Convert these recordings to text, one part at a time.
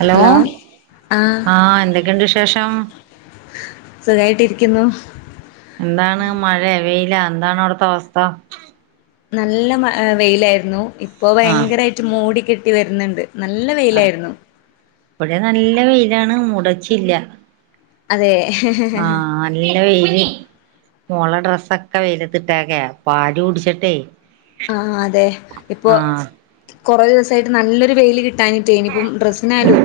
Hello ആഹ് ആ എന്തൊക്കെയുണ്ട് വിശേഷം സുഖായിട്ട് ഇരിക്കുന്നു എന്താണ് മഴയാ വെയിലാ എന്താണ് അവിടത്തെ അവസ്ഥ നല്ല മ വെയിലായിരുന്നു ഇപ്പൊ ആഹ് ഭയങ്കരമായിട്ട് മൂടി കെട്ടി വരുന്നുണ്ട് നല്ല അ വെയിലായിരുന്നു ഇവിടെ നല്ല വെയിലാണ് മുടച്ചില്ല അതെ പിന്നെ വെയില് മോളെ ഡ്രെസ്സൊക്കെ വെയിലത്തിട്ടേക്കയാ പാല് കുടിച്ചിട്ടെ ആ അതെ ഇപ്പൊ കൊറേ ദിവസായിട്ട് നല്ലൊരു വെയില് കിട്ട് ട്ടാഞ്ഞിട്ടേ ഇനിപ്പം ഡ്രസിനായാലും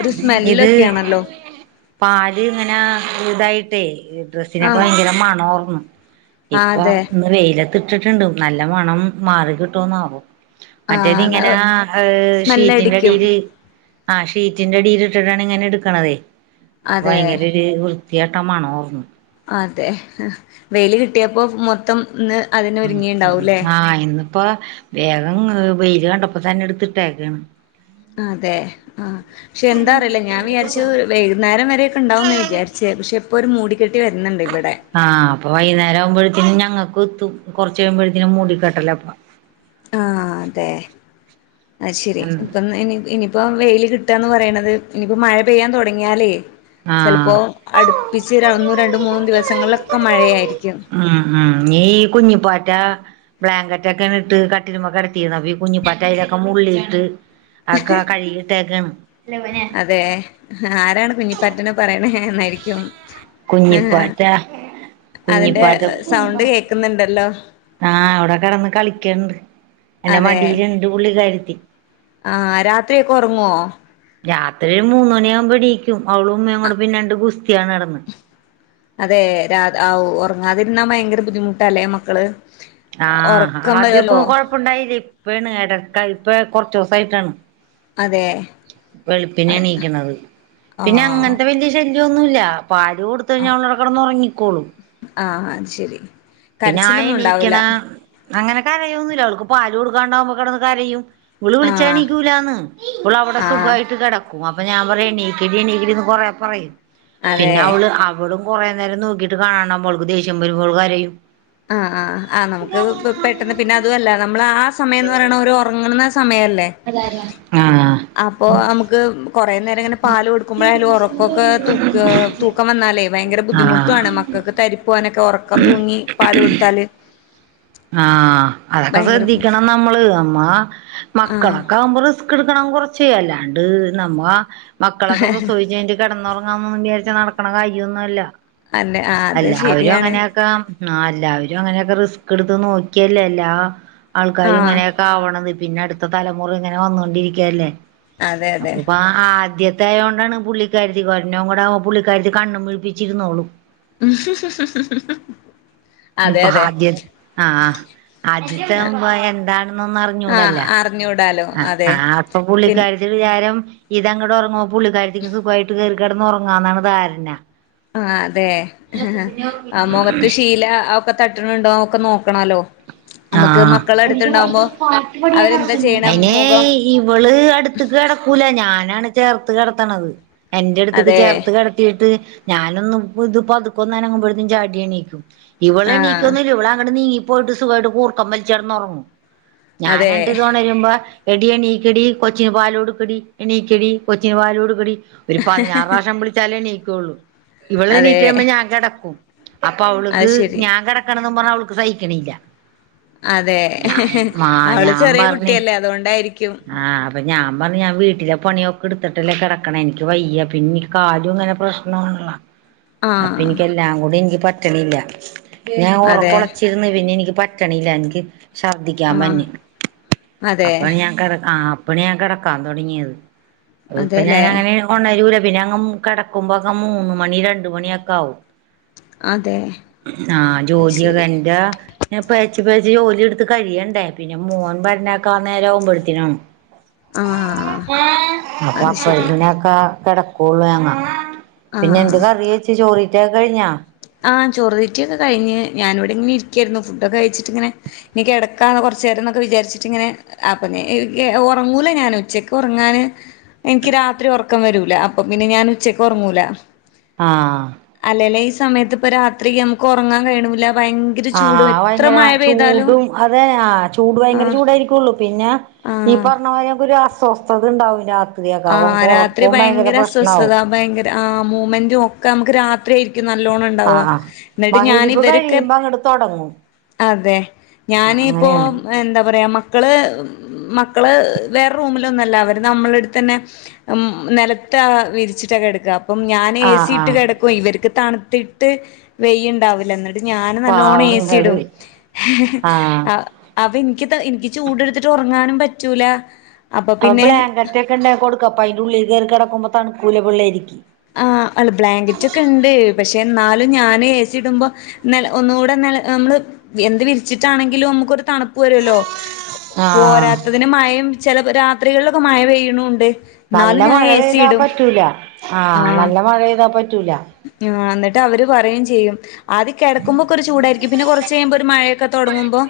ഒരു ഇത് സ്മെല്ലൊക്കെയാണല്ലോ പാല് ഇങ്ങനെ ഇതായിട്ട് ട്ടെ ഡ്രസ്സിനൊക്കെ ആഹ് ഭയങ്കര മണാ ഓർന്നു ആഹ് ഇപ്പൊ അതെ ഇന്ന് വെയില ഇതിട്ടിട്ടുണ്ട് നല്ല മണം മാറി കിട്ടോന്നാവോ മറ്റേത് ഇങ്ങനാ ആഹ് ഏ സ്മെല്ലടിക്കും ഷീറ്റിന്റടിയില് ആ ഷീറ്റിന്റെ അടിൽ ഇട്ടിട്ടാണ് ഇങ്ങനെ എടുക്കണതെ അപ്പോ അതെ ഭയങ്കര ഒരു വൃത്ത് വൃത്തികെട്ട മണവാർന്ന് അതെ വെയിൽ കിട്ടിയപ്പോ മൊത്തം ഇന്ന് അതിനൊരുങ്ങിണ്ടാവൂല്ലേ ആ ഇന്ന് ഇപ്പ വേഗം വെയിൽ കണ്ടപ്പോ തന്നെ എടുത്തിട്ടേക്കാണ് അതെ ആ പക്ഷെ എന്താ അറിയില്ല ഞാൻ വിചാരിച്ചു വൈകുന്നേരം വരൊക്കെ ഉണ്ടാവുന്നാ വിചാരിച്ചേ പക്ഷെ ഇപ്പോ ഒരു മൂടികെ ആ അപ്പൊ വൈന്നേരം ആവുമ്പോഴത്തേനും ഞങ്ങക്ക് കത്തും കൊറച്ച് കഴിയുമ്പഴ്ത്തേനും മൂടിക്കട്ടലാ ഇപ്പൊ ആ അതെ അത് ശരി ഉം ഇപ്പൊ ഇന്ന് ഇനി ഇനിപ്പ് ഇപ്പൊ വെയിൽ കിട്ടാന്ന് പറയണുന്നത് ഇനിയിപ്പോ മഴ പെയ്യാൻ തുടങ്ങിയാലേ ആഹ് ചിലപ്പോൾ അടുപ്പി ഇ ഒന്ന് രണ്ട് മൂന്നും ദിവസങ്ങളിലൊക്കെ മഴയായിരിക്കും ഉം ഉം ന കുഞ്ഞിപ്പാറ്റാ ബ്ലാങ്കറ്റ് ഒക്കെ ഇട്ട് കട്ടിലുമൊ കിടത്തിഇരുന്നു ഈ കുഞ്ഞിപ്പാറ്റ അതിലൊക്കെ മുള്ളി ഇട്ട് ആക്കെ കഴുകിട്ടേക്കണ് അതെ ആരാണ് കുഞ്ഞിപ്പാറ്റന്ന് പറയണേ എന്നായിരിക്കും കുഞ്ഞിപ്പാറ്റ അതിന്റെ കുഞ്ഞിപ്പാറ്റ സൗണ്ട് കേക്കുന്നുണ്ടല്ലോ ആ അവിടെ കിടന്ന് കളിക്കണ്ട് എന്റെ മടിയിൽ ഇണ്ട് പുള്ളിക്കാരത്തി ആ രാത്രിയക്കെ ഉറങ്ങുവോ രാത്രി ഒരു മൂന്ന് മണിയാകുമ്പോ എണീക്കും അവളും ഞാനും കൂടെ പിന്നെഗുസ്തി അതെ രാ ഉറങ്ങാതിരുന്നാ ഭയങ്കര ബുദ്ധിമുട്ടല്ലേ മക്കള് ആ ഉറക്കം ആദ്യൊക്കൊ വരുവല്ലോ കൊഴപ്പുണ്ടായില്ല ഇപ്പാണ് ഇടക്ക് ഇപ്പ കുറച്ച് ദിവസായിട്ടാണ് അതെ വെളുപ്പിനെ എണീക്കണത് പിന്നെ ആഹ് അങ്ങനത്തെ വലിയ ശല്യം ഒന്നുമില്ല പാല് കൊടുത്ത് കഴിഞ്ഞാ അവളവിടെ കിടന്നുറങ്ങിക്കോളും ആ ശരി പിന്നെ ആ കരച്ചിലൊന്നും ഉണ്ടാവൂല എണീക്കണ അങ്ങനെ കരയൊ ഒന്നുമില്ല അവൾക്ക് പാല് കൊടുക്കാണ്ടാവകുമ്പോ കിടന്ന് കരയും വിള് ആഹ് വിളിച്ചണീക്കൂലാന്ന് ഇവൾ അവിടെ ആഹ് സുഖായിട്ട് കിടക്കും ക്ക അപ്പൊ ഞാൻ പറയും നീക്കടി നീക്കടിന്ന് കൊറെ പറയും അതെ പിന്നെ അവള് അവിട കുറേ നേരം നോക്കിട്ട് കാണണംൾക്ക് ദേഷ്യംവരുമ്പോൾഅവള് കരെയും ആ ആ ആ നമുക്ക് പെട്ടെന്ന് പിന്നെ അതുമല്ല നമ്മൾ ആ സമയംന്ന് പറയുന്ന ഒരു ഉറങ്ങുന്ന ന്ന സമയല്ലേ അതാരാ ആഹ് അപ്പൊ നമുക്ക് കു കുറേ നേരം ഇങ്ങനെ പാല് കൊടുക്ക്പോഴാലും ഉറക്കൊക്കെ ത തൂക്കം വന്നാലേ ഭയങ്കര ബുദ്ധിമുട്ടാണ് ആഹ് നമക്ക് തരിപ്പാനൊക്കെ ഉറക്കം തൂങ്ങി പാല് എടുത്താല് ആ അതൊക്കെ ശ്രദ്ധിക്കണം നമ്മള് നമ്മ ആഹ് മക്കളൊക്കെ ആകുമ്പോ റിസ്ക് എടു ണം കുറച്ച് അല്ലാണ്ട് നമ്മ മക്കളൊക്കെ പ്രസവിച്ച കിടന്ന ച്ച നടക്കണ കാര്യം ഒന്നുംല്ല അല്ലെ ആഹ് അത് എല്ലാവരും ശരിയാണ് അങ്ങനെയൊക്കെ ആ എല്ലാവരും അങ്ങനെയൊക്കെ റിസ്ക് എടുത്ത് നോക്കിയല്ലേ അല്ലാ ആൾക്കാരും ആഹ് ഇങ്ങനെയൊക്കെ ആവണത് പിന്നെ അടുത്ത തലമുറ ഇങ്ങനെ വന്നൊണ്ടിരിക്കയല്ലേ അതെ അപ്പ അതെ ഇപ്പോ ആദ്യത്തെ ത്തായത് കൊണ്ടാണ് പുള്ളിക്കാരി ഒരെണ്ണം കൂടെ ആകുമ്പോ പുള്ളിക്കാരത്തി കണ്ണും പിടിപ്പിച്ചിരുന്നോളൂ [unintelligible] അതെ ഇപ്പൊ അതെ ആദ്യ ആ ആദ്യത്തെ ആകുമ്പോ എന്താണെന്ന് ഒന്നും ആഹ് അറിഞ്ഞൂടല്ല അറിഞ്ഞൂടാലോ ആ അതെ ആ അപ്പൊ പിൻ പുള്ളിക്കാരിത്തിടെ വിചാരം ഇതങ്ങോട്ട് ഉറങ്ങമ്പോ പുള്ളിക്കാരത്തിക്ക് സുഖമായിട്ട് കേറി കിടന്ന് ഉറങ്ങാന്നാണ് ധാരണ ആ അതെ ആ മുഖത്ത് ശീല ഒക്കെ തട്ടിണണ്ടോന്ന്ക്കെ നോക്ക നമുക്ക് മക്കള അടുത്തുണ്ടാവുമ്പോ അവരെന്താ ചെയ്യണ അയിനെ മുഖം ഇവള് അടുത്തക്ക് കിടക്കൂല ഞാനാണ് ചേർത്ത് കിടത്തണത് എന്റെ അടുത്തേക്ക് അതെ ചേർത്ത് കേടാത്തിട്ട് ഞാനൊന്നും ഇത് പതുക്കൊന്നനങ്ങുമ്പോഴത്തേനും ചാടിയെണിക്കും ആഹ് ഇവളെണിക്കുന്നുല്ല ഇവള് അങ്ങട് നീങ്ങി പോയിട്ട് സുഖമായിട്ട് കൂർക്കം വലിച്ചുകിടന്നുറങ്ങുഉം ഞാൻ അതെ എണ്ട് ഇതോണരുമ്പോ എടി എണിക്കെടി കൊച്ചിന് പാല്ടുക്കാടി എണിക്കെടി കൊച്ചിന് പാലോടുക്കാടി ഒരു പതിനാറ് പ്രാവശ്യം വിളിച്ചാലേ എണിക്കുള്ളൂ ഇവള് അതെ എണിറ്റ്‌ കഴിയുമ്പോ ഞാൻ കിടക്കും അപ്പൊ അത് അവൾക്ക് ശരി ഞാൻ കിടക്കണന്ന് പറഞ്ഞ് അവൾക്ക് സഹിക്കെണ്ണില്ല അതെ അവള് ചെറിയ കുട്ടിയല്ലേ അതുകൊണ്ടായിരിക്കും ആ അപ്പൊ ഞാൻ പറഞ്ഞു ഞാൻ വീട്ടിലെ പണിയൊക്കെ എടുത്തിട്ട് ട്ടാലെ കിടക്കണ്ണേ എനിക്ക് വയ്യ പിന്നെ ഈ കാലും ഇങ്ങനെ പ്രശ്നണല്ല അപ്പൊ ആഹ് എനിക്ക് എല്ലാം കൂടി എനിക്ക് പറ്റണില്ല ഞാൻ അതെ ഉറക്കൊളച്ചിരുന്ന് പിന്നെ എനിക്ക് പറ്റണില്ല എനിക്ക് ഛർദ്ദിക്കാൻ ആഹ് വെന് അതെ അപ്പൊ ഞാൻ കെ ഇപ്പണ ഞാൻ കിടക്കാൻ തോടങ്ങിയത് ഇപ്പൊ അതെല്ലേ ഞാനങ്ങനെ ഒണരുല്ലാ പിന്നെ അങ്ങ് കിടക്കുമ്പോക്കു മുന്ന് മണി രണ്ട് മണിക്കെ ആവും അതെ ആ അത് ജോലിയൊ ശരി എന്റെ പ്പ ജോലി എടുത്ത് കഴിയണ്ടേ പിന്നെ മോൻ വേരാണക്കാ നേരവുമ്പോഴുത്തേക്കാണ് ആഹ് അപ്പൊ അത് ശരി അപ്പോഴത്തെന്ന കിടക്കുള്ളു ഞങ്ങ പിന്നെ എന്ത് ആഹ് കറി വെച്ച് ചോറ് തീറ്റായൊക്കെ കഴിഞ്ഞാ ആ ചെറുതീറ്റിയൊക്കെ കഴിഞ്ഞ് ഞാനവിടെ ഇങ്ങനെ ഇരിക്കായിരുന്നു ഫുഡ്‌ക്കെ കഴിച്ചിട്ടിങ്ങനെ ഇനി കിടക്കാനുള്ള കുറുച്ച് നേരം ന്നൊക്കെ വിചാരിച്ചിട്ടിങ്ങനെ അപ്പ ഞാ ഒറങ്ങൂല ഞാൻ ഉച്ചക്ക് ഉറങ്ങാന് എനിക്ക് രാത്രി ഒറക്കം വരൂല്ല അപ്പൊ പിന്നെ ഞാൻ ഉച്ചയ്ക്ക് ഉറങ്ങൂല്ല ആ സമയത്ത് ഇപ്പൊ രാത്രി നമുക്ക് ഒറങ്ങാൻ കയുണുല്ല ആ ഭയങ്കര ചൂടും അതെ ആ ചൂട് ഭയങ്കര ആഹ് ചൂടായിരിക്കള്ളൂ പിന്നെ ഈ ആഹ് പറഞ്ഞ മാരി ഒരു അസ്വസ്ഥത ഉണ്ടാവും രാ ആ രാത്രി ഭയങ്കര അസ്വസ്ഥത ഭയങ്കര ആ മൂവ്മെന്റ് ഒക്കെ നമുക്ക് രാത്രി ആയിരിക്കും നല്ലോണം ഉണ്ടാവുക ആഹ് ആഹ് എന്നിട്ട് ഞാനും മഹരിബ് ഇവരൊക്കെ കഴിയുമ്പോ അങ്ങട് തുടങ്ങും അതെ ആഹ് ഞാന് ഇപ്പോ അങ്ങനെയാണ് എന്താ പറയാ മക്കള് മക്കള് വേറെ റൂമിലൊന്ന്ല്ല അവര് നമ്മള് എടു താനെ മ്മ് നെലത്ത് വിരിച്ചിട്ടാ കിടക്കാ അപ്പോം ഞാനെ എ ആഹ് സി ഇട്ട് ആഹ് കിടാക്കുവാ തണുത്തിട്ട് വെയുണ്ടാവില്ല എന്നിട്ട് ഞാൻ നല്ലണം എ സി ടും പാവങ്ങള് ആഹ് എനിക്ക് ചുടുടുത്തിട്ട് ഉറങ്ങാനു പറ്റൂലാ അപ്പൊ ബ്ലാക്കറ്റ് ഒക്കെ ഉണ്ടേ കൊടുക്കു അപ്പൊ അയിന്റെള്ളിൽ കെയറി കിടക്കുമ്പോ തണൂകുലാപിള്ളാരിക്ക്‌ ആ അല്ല ബ്ലാങ്കറ്റ് ഒക്കെ ഉണ്ട് പക്ഷെ എന്നാലും ഞാൻ എ സിടുമ്പോ ന്നെ ഒന്നുകൂടെ നമ്മള് എന്ത് വിരിച്ചിട്ടാണെങ്കിലും നമുക്കൊരു തണുപ്പ് വരുല്ലോ ആഹ് പോരാത്തതിന് മഴയും ചില രാത്രികളിലൊക്കെ മഴ പെയ്യണുണ്ട് നല്ല എന്നാലും ഞാൻ മഴ എ സി പെയ്താൽ ഇടും. പറ്റൂല ആ നല്ല മഴ പെയ്താ പറ്റു ആ എന്നിട്ട് അവര് പറയും ചെയ്യും അത് കിടക്കുമ്പോക്കെ ഒരു ചൂടായിരിക്കും പിന്നെ കുറച്ച് കഴിയുമ്പോൾ ഒരു മഴയക്കെ തുടങ്ങുമ്പോ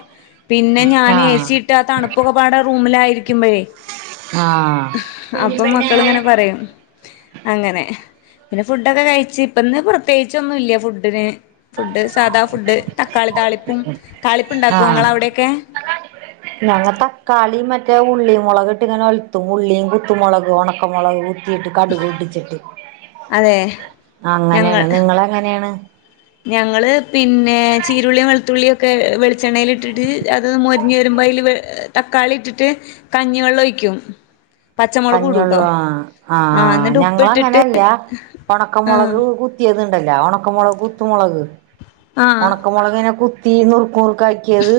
പിന്നെ ഞാൻ എ ആഹ് സി ഇട്ട് ആ തണുപ്പ് ഒക്കെപ്പാടെ റൂമിലായിരിക്കുമ്പോഴെ ആഹ് കുഞ്ഞി അപ്പൊ മക്കളിങ്ങനെ പെണ്ണേ പറയും അങ്ങനെ പിന്നെ ഫുഡൊക്കെ കഴിച് ഇപ്പന്ന് പ്രത്യേകിച്ചോന്നും ഇല്ല ഫുഡിന് ഫുഡ് സാധാ ഫുഡ് തക്കാളി താളിപ്പും താളിപ്പ് ഉണ്ടാക്കും ആഹ് നിങ്ങളാ അവിടെക്കെ ഞങ്ങ തക്കാളി മറ്റേ ഉള്ളി മുളക് ഇട്ട് ഇങ്ങനെ ഒലുത്തും ഉള്ളിയും കുത്തുമുളക് ഉണക്കമുളക് ത്തിട്ട് കടുക് പൊട്ടിച്ചിട്ട് അതെ ഞങ്ങൾ അങ്ങനെയാണ് നിങ്ങളെങ്ങനെയാണ് ഞങ്ങള് പിന്നെ ചീരുള്ളിയും വെളുത്തുള്ളിയും ഒക്കെ വെളിച്ചെണ്ണേൽ ഇട്ടിട്ട് അത് മൊരിഞ്ഞു വരുമ്പോ വൽ തക്കാളി ഇട്ടിട്ട് കഞ്ഞി വെള്ളം ഒഴിക്കും പച്ചമുളക് കഞ്ഞുള്ള ഇടൂട്ടോ ആ ആ ആഹ് എന്നിട്ട് ഞങ്ങള് ഉപ്പിട്ടിട്ട് അങ്ങനെല്ല ആഹ് ഒണക്കമൊളക് കുത്തിയത് ഇല്ല ഉണക്കമളക് കുത്തു മുളക് ആഹ് ഉണക്കമുളകിനെ കുത്തി നുറു നുറുക്കാക്കിയത്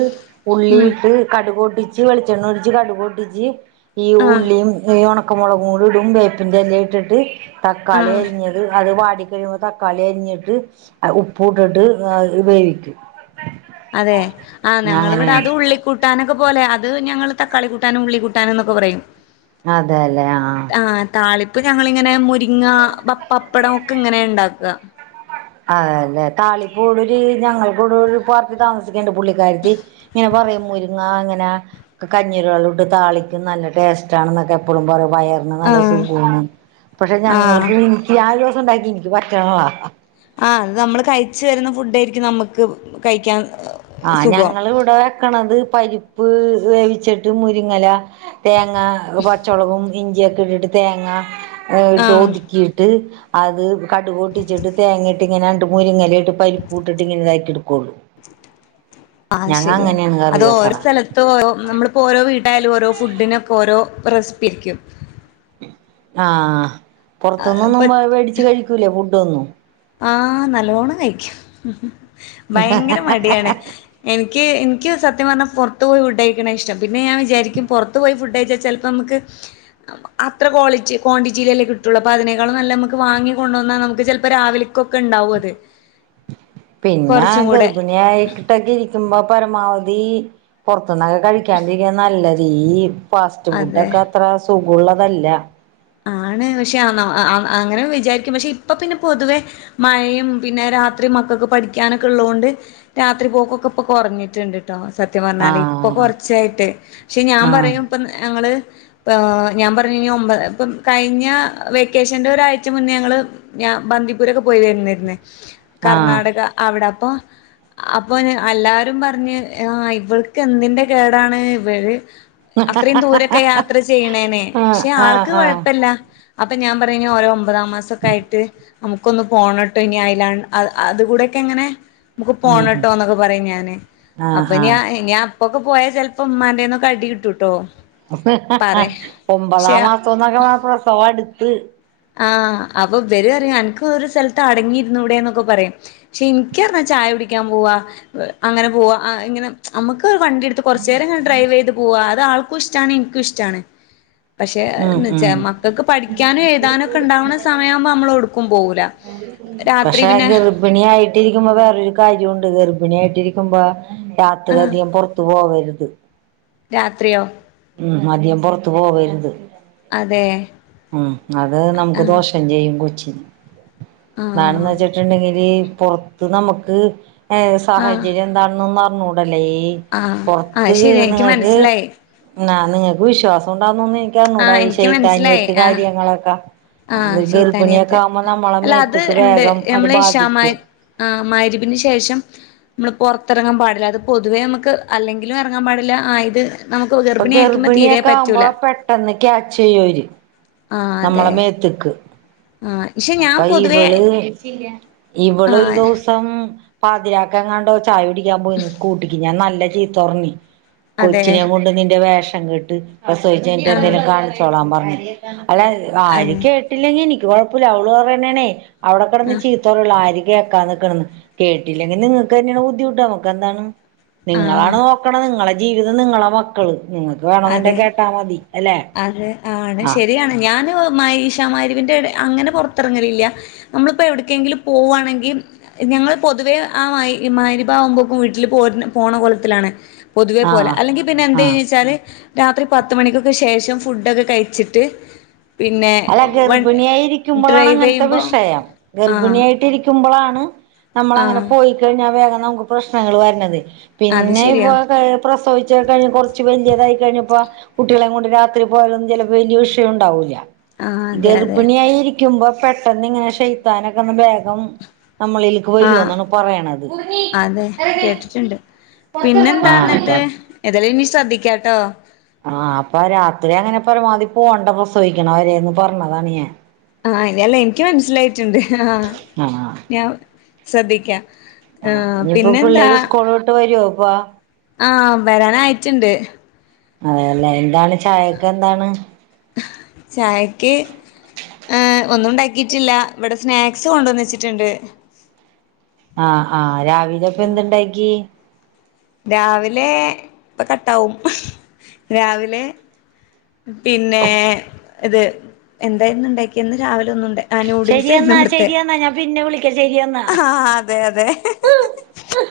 ഉം ഉള്ളിയിട്ട് കടുക് പൊട്ടിച്ച് വെളിച്ചെണ്ണ ഒഴിച്ച് കടുക് പൊട്ടിച്ച് ഈ ആഹ് ഉള്ളിയും ഈ ഉണക്കമുളകും കൂടി ഇടും വേപ്പിൻ്റെ ഇല ഇട്ടിട്ട് തക്കാളി ആഹ് അരിഞ്ഞത് അത് വാടി കഴിയുമ്പോൾ തക്കാളി അരിഞ്ഞിട്ട് ഉപ്പും ഇട്ടിട്ട് അത് ഉപയോഗിക്കും അതെ ആഹ് ഞങ്ങളിവിടെ അത് ഉള്ളിക്കൂട്ടാനൊക്കെ അതുപോലെ അത് ഞങ്ങള് തക്കാളി കൂട്ടാനും ഉള്ളി കൂട്ടാൻ എന്നൊക്കെ പറയും അതേല്ലേ ആഹ് അപ്പൊ ഞങ്ങളിങ്ങനെ മുരിങ്ങ പപ്പാ പപ്പടം ഒക്കെ ഇങ്ങനാ ഉണ്ടാക്കുക ഇവിടൊരു ഒരു പാർട്ടി താമസിക്കണുണ്ട് പുള്ളിക്കാരത്തി ഇങ്ങനെ പറയും മുരിങ്ങ ഇങ്ങനെ കഞ്ഞിടെ വെള്ളം ഇട്ട് താളിക്കും നല്ല ടേസ്റ്റ് ആണെന്നൊക്കെ എപ്പോഴും പറയും വയറിന് നല്ല ആഹ് സുഖുവാണ് പക്ഷെ ആഹ് ഞങ്ങൾക്ക് എനിക്ക് ആ ഒരു ദിവസം ഉണ്ടാക്കി എനിക്ക് പറ്റണില്ല ആഹ് അത് നമ്മള് കഴിച്ച് വരുന്ന ഫുഡ് ആയിരിക്കും നമ്മക്ക് കഴിക്കാൻ ആഹ് സുഖം. ഞങ്ങൾ ഇവിടെ വെക്കണത് പരിപ്പ് വേവിച്ചിട്ട് മുരിങ്ങല തേങ്ങ പച്ചമുളകും ഇഞ്ചിയൊക്കെ ഇട്ടിട്ട് തേങ്ങ ഇട്ട് ആഹ് ഒതുക്കിയിട്ട് അത് കടുക്പൊട്ടിച്ചിട്ട് തേങ്ങയിട്ട് ഇങ്ങനെ രണ്ട് മുരിങ്ങേല ഇ പരിപ്പു വിട്ടിട്ട് ഇങ്ങനെ ഇതായിട്ട് എടുക്കുള്ളു ആഹ് ശരിയാ കറി അത് ഓരോ വെക്കണ സ്ഥലത്തും ഓ നമ്മളിപ്പോ ഓരോ വീ ട്ടിലായാലും ഓരോ ഫുഡിനൊക്കെ ഓരോ റെസിപ്പി ആരിക്കും ആഹ് പുറത്തൂന്നൊന്നും ഇപ്പൊ മേടിച്ച് കഴിക്കൂലേ ഫുഡ് ഒന്നും ആഹ് നല്ലോണം കഴിക്കും ഭയങ്കര മടിയാണ് എനിക്ക് എനിക്ക് സത്യം പറഞ്ഞാൽ പുറത്ത് പോയി ഫുഡ് കഴിക്കണെയാ ഇഷ്ടം പിന്നെ ഞാൻ വിചാരിക്കും പുറത്ത് പോയി ഫുഡ് കഴിച്ചാൽ ചിലപ്പോ നമ്മക്ക് അത്ര ക്വാളിറ്റി ക്വാണ്ടിറ്റിയിലല്ലേ കിട്ടുള്ളൂ അപ്പം അതിനേക്കാള് നല്ലത് നമുക്ക് വാങ്ങി കൊണ്ട് വന്നാൽ നമുക്ക് ചിലപ്പോ രാവിലെ ക്കൊക്കെ ഉണ്ടാവും അത് പിന്നെ കൊറച്ചും കൂടെ ഗർഭിണിയായിട്ടൊക്കെ ഇരിക്കുമ്പോ പരമാവദി പൊറ ത്തൂന്നൊക്കെ കഴിക്കാണ്ടിരിക്കണതാ നല്ലത് ഈ ഫാസ്റ്റ് ഫുഡ് അതെ. ഒക്കെ അത്ര സുഖമുള്ളതല്ല ആണ് പക്ഷെ അ അ അങ്ങനെ വിചാരിക്കും പക്ഷെ ഇപ്പൊ പിന്നെ പൊതുവെ മഴയും പിന്നെ രാത്രി മക്കൾക്ക് പഠിക്കാനൊക്കെ ഉള്ളതുകൊണ്ട് രാത്രി പോക്കൊക്കെ ഇപ്പൊ കുറഞ്ഞിട്ടുണ്ട് ട്ടോ സത്യം പറഞ്ഞാല് ഇപ്പൊ ആഹ് കൊറച്ചായിട്ട് പക്ഷെ ഞാൻ ആഹ് പറയും ഇപ്പൊ ഞങ്ങള് ആഹ് ഞാൻ പറഞ്ഞ് കഴിഞ്ഞാ ഒമ്പത് ഇപ്പം കഴിഞ്ഞ വെക്കേഷൻ്റെ ഒരാഴ്ച മുന്നേ ഞങ്ങള് ഞാൻ ബന്ദിപ്പൂരൊക്കെ പോയി വന്നിരുന്ന് ആഹ് കർണാടക അവിടെ അപ്പൊ അപ്പൊ എല്ലാരും പറഞ്ഞ് ആ ഇവൾക്ക് എന്തിന്റെ കേടാണ് ഇവള് അത്രയും ദൂരൊക്കെ യാത്ര ചെയ്യണേനെ ആഹ് പക്ഷെ ആഹ് ആൾക്ക് ആഹ് കൊഴപ്പില്ല അപ്പൊ ഞാൻ പറയും ഇനി ഓരോ ഒമ്പതാം മാസമൊക്കെ ആയിട്ട് നമുക്കൊന്ന് പോണട്ടോ ഇനി അയലാ അത് അത് കൂടെ എങ്ങനെ നമുക്ക് ഉം ഉം പോണട്ടോന്നൊക്കെ പറയും ഞാന് അപ്പൊ ആഹ് ഞ ആഹ് ഞാൻ ഇപ്പൊക്കെ പോയാൽ ചിലപ്പം ഉമ്മാന്റെേന്നൊക്കെ അടി കിട്ടും ട്ടോ ഒമ്പതാം മാസം എന്നൊക്കെ പറഞ്ഞാ പ്രസവം അടുത്ത് ആഹ് അപ്പോ ഇവര് പറയും അനക്ക് ഒര് സ്ഥലത്ത് അടങ്ങിയിരുന്നൂടെ എന്നൊക്കെ പറയും പക്ഷെ എനിക്കറിഞ്ഞാ ചായ കുടിക്കാൻ പോവാ അങ്ങനെ പോവാ ആ ഇങ്ങനെ നമ്മക്ക് വണ്ടി എടുത്ത് കൊറച്ച് നേരം ഇങ്ങനെ ഡ്രൈവ് ചെയ്ത് പോവാ അത് ആൾക്കും ഇഷ്ടമാണ് എനിക്കും ഇഷ്ടമാണ് പക്ഷെ ഉം എന്ന് വെച്ചാ ഉം മക്കൾക്ക് പഠിക്കാനും എഴു താനും ഒക്കെ ഉണ്ടാവണ സമയം ആവുമ്പം നമ്മള് എവിടുക്കും പോകൂല്ല പക്ഷെ ഗർഭിണി ആയിട്ടിരിക്കുമ്പോ വേറൊരു കാര്യമുണ്ട് ഗ ഗർഭിണി ആയിട്ടിരിക്കുമ്പോ രാത്രി ആഹ് അധികം പുറത്തു പോവരുത് രാത്രിയോ ഉം അധികം പുറത്ത് പോവരുത് അതെ ഉം അത് നമുക്ക് ദോഷം ചെയ്യും കൊച്ചി എന്താണെന്ന് ആഹ് വെച്ചിട്ടുണ്ടെങ്കില് പൊറത്ത് നമുക്ക് ഏത് ആഹ് സാഹചര്യം എന്താണെന്നൊന്നും അറിഞ്ഞുകൂടല്ലോ ഈ ആഹ് അത് പൊറത്ത് ശരിയാ ഇൻക്ക് കേറുന്നവർക്ക്‌ മനസ്സിലായി ആഹ് നിങ്ങക്ക് വിശ്വാസം ഉണ്ടാവുന്നോന്ന് എനിക്കറിഞ്ഞു കൂടാ ആഹ് ഈ ഇൻക്ക് ശൈത്ത് മനസ്സിലായി ആനിയേത്ത് ആഹ് കാര്യങ്ങളൊക്കെ ആഹ് അത് ഗർഭിണിയൊക്കെ ശൈത്താനിയത്ത് ആകുമ്പോ നമ്മളെ അല്ല മേത്തക്ക് വേഗം അത് ബാധിക്കും ആ മരിവിന് ശേഷം നമ്മള് പുറത്തിറങ്ങാൻ പാടില്ല അത് പൊതുവേ നമുക്ക് അല്ലെങ്കിലും ഇറങ്ങാൻ പാടില്ല ആയത് ഇപ്പൊ ഗർഭിണിയൊക്കെ ആകുമ്പോ പെട്ടെന്ന് ക്യാച്ച് ചെയ്യുവര് ആഹ് അതെ നമ്മളെ മേത്തിക്ക് ആഹ് പക്ഷെ ഞാൻ അപ്പൊ പൊതുവേ ഇവള് ഇവൾ ഒരു ആഹ് ദിവസം പാതിരാക്കങ്ങാണ്ടോ ചായ കുടിക്കാൻ പോയിന്ന് സ്കൂട്ടിക്ക് ഞാൻ നല്ല ചീത്തറഞ്ഞ് അതെ കൊച്ചിനെ കൊണ്ട് നിന്റെ വേഷം കെട്ട് പ്രസോയിച്ച് കഴിഞ്ഞിട്ട് ആഹ് എന്തേങ്കലും കാണിച്ചോളാൻ പറഞ്ഞു അല്ല ആര് അതെ കേട്ടില്ലെങ്കിൽ എനിക്ക് കുഴപ്പമില്ല അവള് പറയണേ അവിടെക്കടന്ന് ആഹ് ചീത്തോറള്ളൂ ആര് കേക്കാ നിക്കണന്ന് കേട്ടില്ലെങ്കിൽ നിങ്ങൾക്ക് തന്നെയാണ് ബുദ്ധിമുട്ട് നമുക്ക് എന്താണ് നിങ്ങളാണ് ആഹ് നോക്കണ നിങ്ങളുടെ ജീവിതം നിങ്ങളെ മക്കള് നിങ്ങക്ക് വേണെന്നണ്ട അതെ കേട്ടാ മതി അല്ലെ ആഹ് മയിഷമാരിവിന്റെ അങ്ങനെ പുറത്തിറങ്ങലില്ല നമ്മളിപ്പോ എവിടക്കെങ്കിലും പോകുകവാണെങ്കിൽ ഞങ്ങൾ പൊതുവേ ആ മായി മാരിഭാവുമ്പോക്കും വീട്ടിൽ പോ പോണ കുലത്തിലാണ് പൊതുവേ പോലെ ആഹ് അല്ലെങ്കിൽ പിന്നെ ആഹ് എന്തയ്ന്ന് വച്ചാൽല് രാത്രി പത്ത് മണിക്കൊക്ക് ശേഷം ഫുഡൊക്കെ കഴിച്ചിട്ട് പിന്നെ അല്ല വൺ ഗർഭിണിയായിരിക്കുമ്പളാണ് ഡ്രൈവ് അങ്ങനത്തെ ചെയ്യുമ്പോൾ വിഷയം ആ നമ്മളാ അങ്ങനെ പോയിക്കഴിഞ്ഞാൽ വേഗം നമുക്ക് പ്രശ്നങ്ങൾ വരണത് അത് പിന്നെ ശെരിയാ. ഇപ്പൊ പ്രസവിച്ചഴിഞ്ഞ് കൊറച്ച് വലിയതായി കഴിഞ്ഞ ഇപ്പ കുട്ടികളെ കൊണ്ട് രാത്രി പോയാലൊന്നും ചിലപ്പോ വല്യ വിഷം ഉണ്ടാവൂല്ല ആഹ്. അതെ അതെ. ഗർഭിണിയായി രിക്കുമ്പോ പെട്ടന്ന് ഇങ്ങനെ ഷെയ്യ്ത്താനൊക്കെ ഒന്ന് വേഗം നമ്മളലേക്ക് വരു ആഹ്. എന്നാണ് പറയണത് അതെ. കേട്ടിട്ട്ണ്ട്. പിന്നെന്താ ആഹ അപ്പ ന്നട്ട്? ഏതായാലും ഇനി ശ്രദ്ധിക്കാട്ടോ ആഹ് അപ്പ രാത്രി അങ്ങനെ പരമാവധി പോകേണ്ട പ്രസവിക്കണ വേരെന്ന് പറഞ്ഞതാണ് ഞാൻ ആഹ് അനല്ല എനിക്ക് മനസ്സിലായിട്ടുണ്ട് ആഹ് ആഹ് ഞാൻ ശ്രദ്ധിക്കാം ആഹ് ഇനിയിപ്പോ പിള്ളേര് സ്കൂള് വിട്ടു വരുവോ ഇപ്പ ആഹ വരാനയിട്ടുണ്ട് അതെയല്ലേ എന്താണ് ചായൊക്കെ എന്താണ് ചായക്ക്- ആഹ് ഒന്നുംണ്ടാക്കിട്ടില്ല ഇവിടെ സ്നാക്സ് കൊണ്ടുവന്നച്ചിട്ടുണ്ട് ആഹ് ആഹ് രാവിലെ അപ്പ എന്തുണ്ടായിക്കി രാവിലെ ഇപ്പൊ കട്ടാവും രാവിലെ പിന്നെ ഇത് എന്തായിരുന്നു ഉണ്ടാക്കിന്ന് രാവിലെ ഒന്നുണ്ട- ശരിയെന്നാ ശരി എന്നാ ഞാൻ പിന്നെ വിളിക്കാം ശരിയെന്നാ ആഹ് അതെ അതെ ഹ്ഹ്